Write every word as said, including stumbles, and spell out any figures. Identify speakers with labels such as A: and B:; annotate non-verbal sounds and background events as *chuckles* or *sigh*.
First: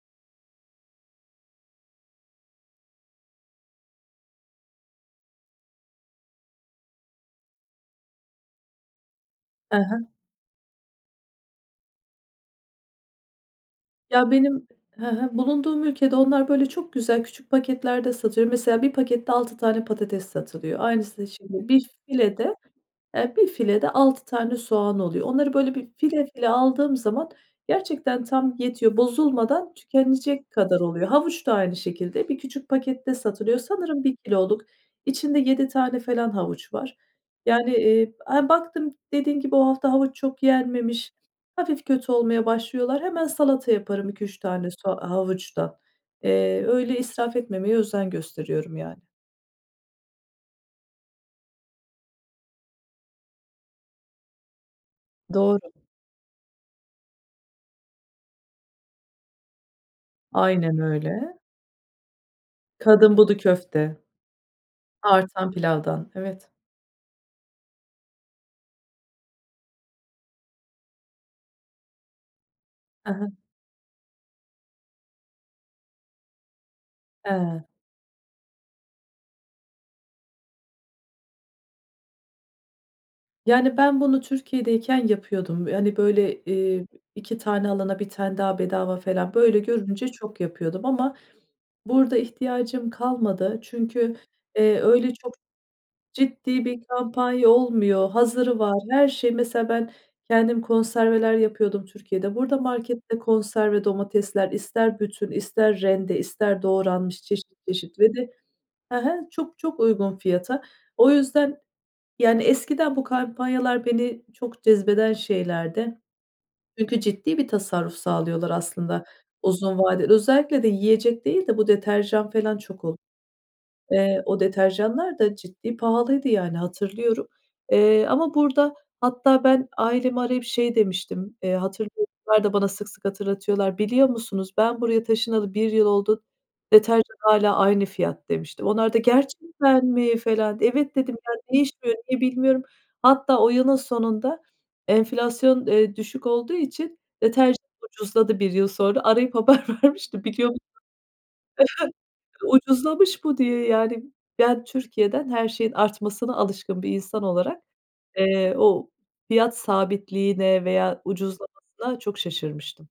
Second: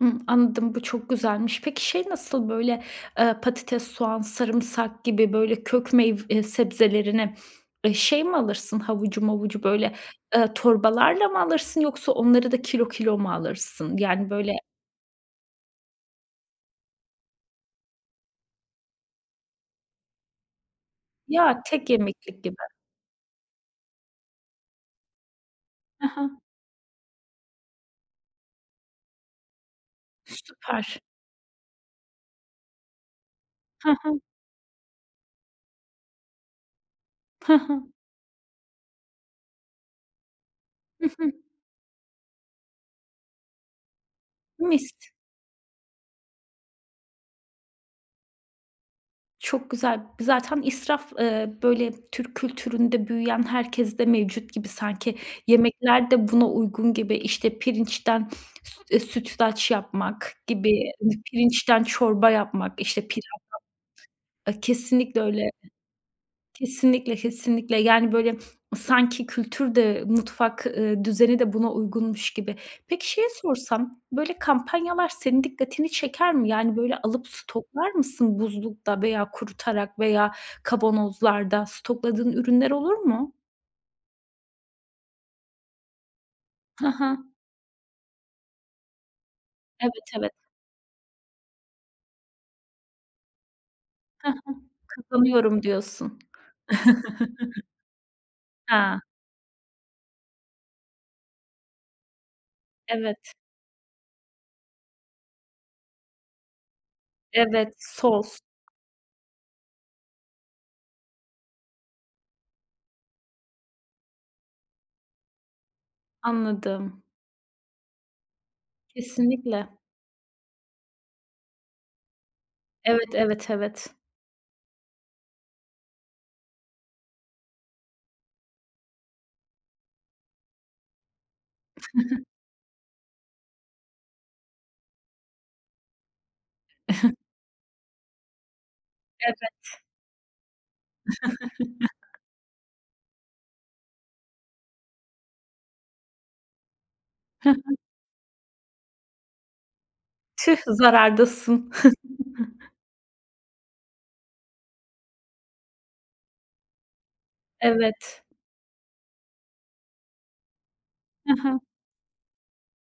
A: Hımm anladım. Bu çok güzelmiş. Peki şey nasıl böyle, ııı, patates soğan sarımsak gibi böyle kök meyv eee, sebzelerini, eee, şey mi alırsın havucu mavucu
B: Hı
A: böyle,
B: hı.
A: ııı, torbalarla mı alırsın yoksa onları da kilo kilo mu alırsın? Yani
B: Ya,
A: böyle
B: benim hı hı, bulunduğum ülkede onlar böyle, çok güzel küçük paketlerde satılıyor. Mesela bir pakette altı tane patates satılıyor. Aynısını
A: Ya,
B: şimdi
A: tek
B: bir
A: yemeklik
B: filede,
A: gibi.
B: eee, bir filede altı tane soğan oluyor. Onları böyle bir
A: Hı
B: file
A: hı.
B: file aldığım zaman gerçekten tam yetiyor. Bozulmadan tükenecek kadar
A: Süper.
B: oluyor. Havuç da aynı şekilde bir küçük pakette satılıyor,
A: Hı
B: sanırım bir
A: hı.
B: kiloluk. İçinde yedi tane falan havuç var.
A: Hı
B: Yani,
A: hı.
B: eee, hem baktım dediğim gibi o hafta havuç çok
A: Hı
B: yenmemiş,
A: hı.
B: hafif kötü olmaya başlıyorlar. Hemen salata yaparım iki üç tane so
A: Mis.
B: havuçtan. Eee, öyle israf etmemeye özen gösteriyorum yani.
A: Çok güzel. Zaten israf, ııı, böyle Türk kültüründe büyüyen herkeste mevcut gibi sanki
B: Doğru.
A: yemekler de buna uygun gibi, işte, pirinçten süt eee, sütlaç yapmak
B: Aynen
A: gibi,
B: öyle.
A: pirinçten çorba yapmak, işte,
B: Kadın budu
A: pilavdan,
B: köfte.
A: a ,kesinlikle öyle.
B: Artan pilavdan, evet.
A: Kesinlikle, kesinlikle yani böyle sanki kültür de mutfak, ııı, düzeni de buna uygunmuş gibi. Peki,
B: He
A: şeyi
B: he.
A: sorsam, böyle kampanyalar senin dikkatini çeker mi? Yani böyle alıp
B: He.
A: stoklar mısın buzlukta veya kurutarak veya kavanozlarda stokladığın ürünler olur mu?
B: Yani ben bunu Türkiye'deyken yapıyordum. Hani böyle, eee,
A: Ha ha.
B: iki tane alana bir tane daha bedava falan, böyle
A: Evet,
B: görünce
A: evet.
B: çok yapıyordum ama burada ihtiyacım kalmadı. Çünkü,
A: Ha ha.
B: eee, öyle çok
A: Kazanıyorum diyorsun.
B: ciddi bir kampanya
A: *chuckles*
B: olmuyor. Hazırı var.
A: Ha.
B: Her şey, mesela ben kendim konserveler yapıyordum Türkiye'de. Burada markette
A: Evet.
B: konserve domatesler ister bütün, ister rende, ister doğranmış. Çeşit
A: Evet,
B: çeşit ve de,
A: sos.
B: he he, çok çok uygun fiyata. O yüzden, yani eskiden bu kampanyalar beni çok cezbeden şeylerdi. Çünkü
A: Anladım.
B: ciddi bir tasarruf sağlıyorlar aslında
A: Kesinlikle.
B: uzun vadeli. Özellikle de yiyecek değil de bu deterjan falan çok ol
A: Evet, evet, evet.
B: eee, o deterjanlar da ciddi pahalıydı yani, hatırlıyorum, eee, ama burada hatta ben, ailemi arayıp şey demiştim. Eee hatırlıyor
A: *chuckles*
B: *unintelligible* da bana sık sık hatırlatıyorlar: "Biliyor musunuz? Ben buraya taşınalı bir yıl oldu. Deterjan
A: *chuckles*
B: hâlâ aynı fiyat." demiştim. Onlar da "Gerçekten
A: Evet.
B: mi?" falan di "Evet." dedim yani ne,
A: *chuckles*
B: *unintelligible* bilmiyorum. Hatta o yılın sonunda enflasyon, eee, düşük olduğu için
A: Hı hı.
B: deterjan ucuzladı bir yıl sonra. Arayıp haber vermiştim biliyor mus
A: Tüh!
B: *chuckles*
A: Zarardasın. *chuckles*
B: Ucuzlamış bu diye yani ben Türkiye'den her şeyin artmasına alışkın bir insan olarak,
A: Evet.
B: eee, o fiyat sabitliğine veya
A: Ha ha.
B: ucuzlamasına çok şaşırmıştım.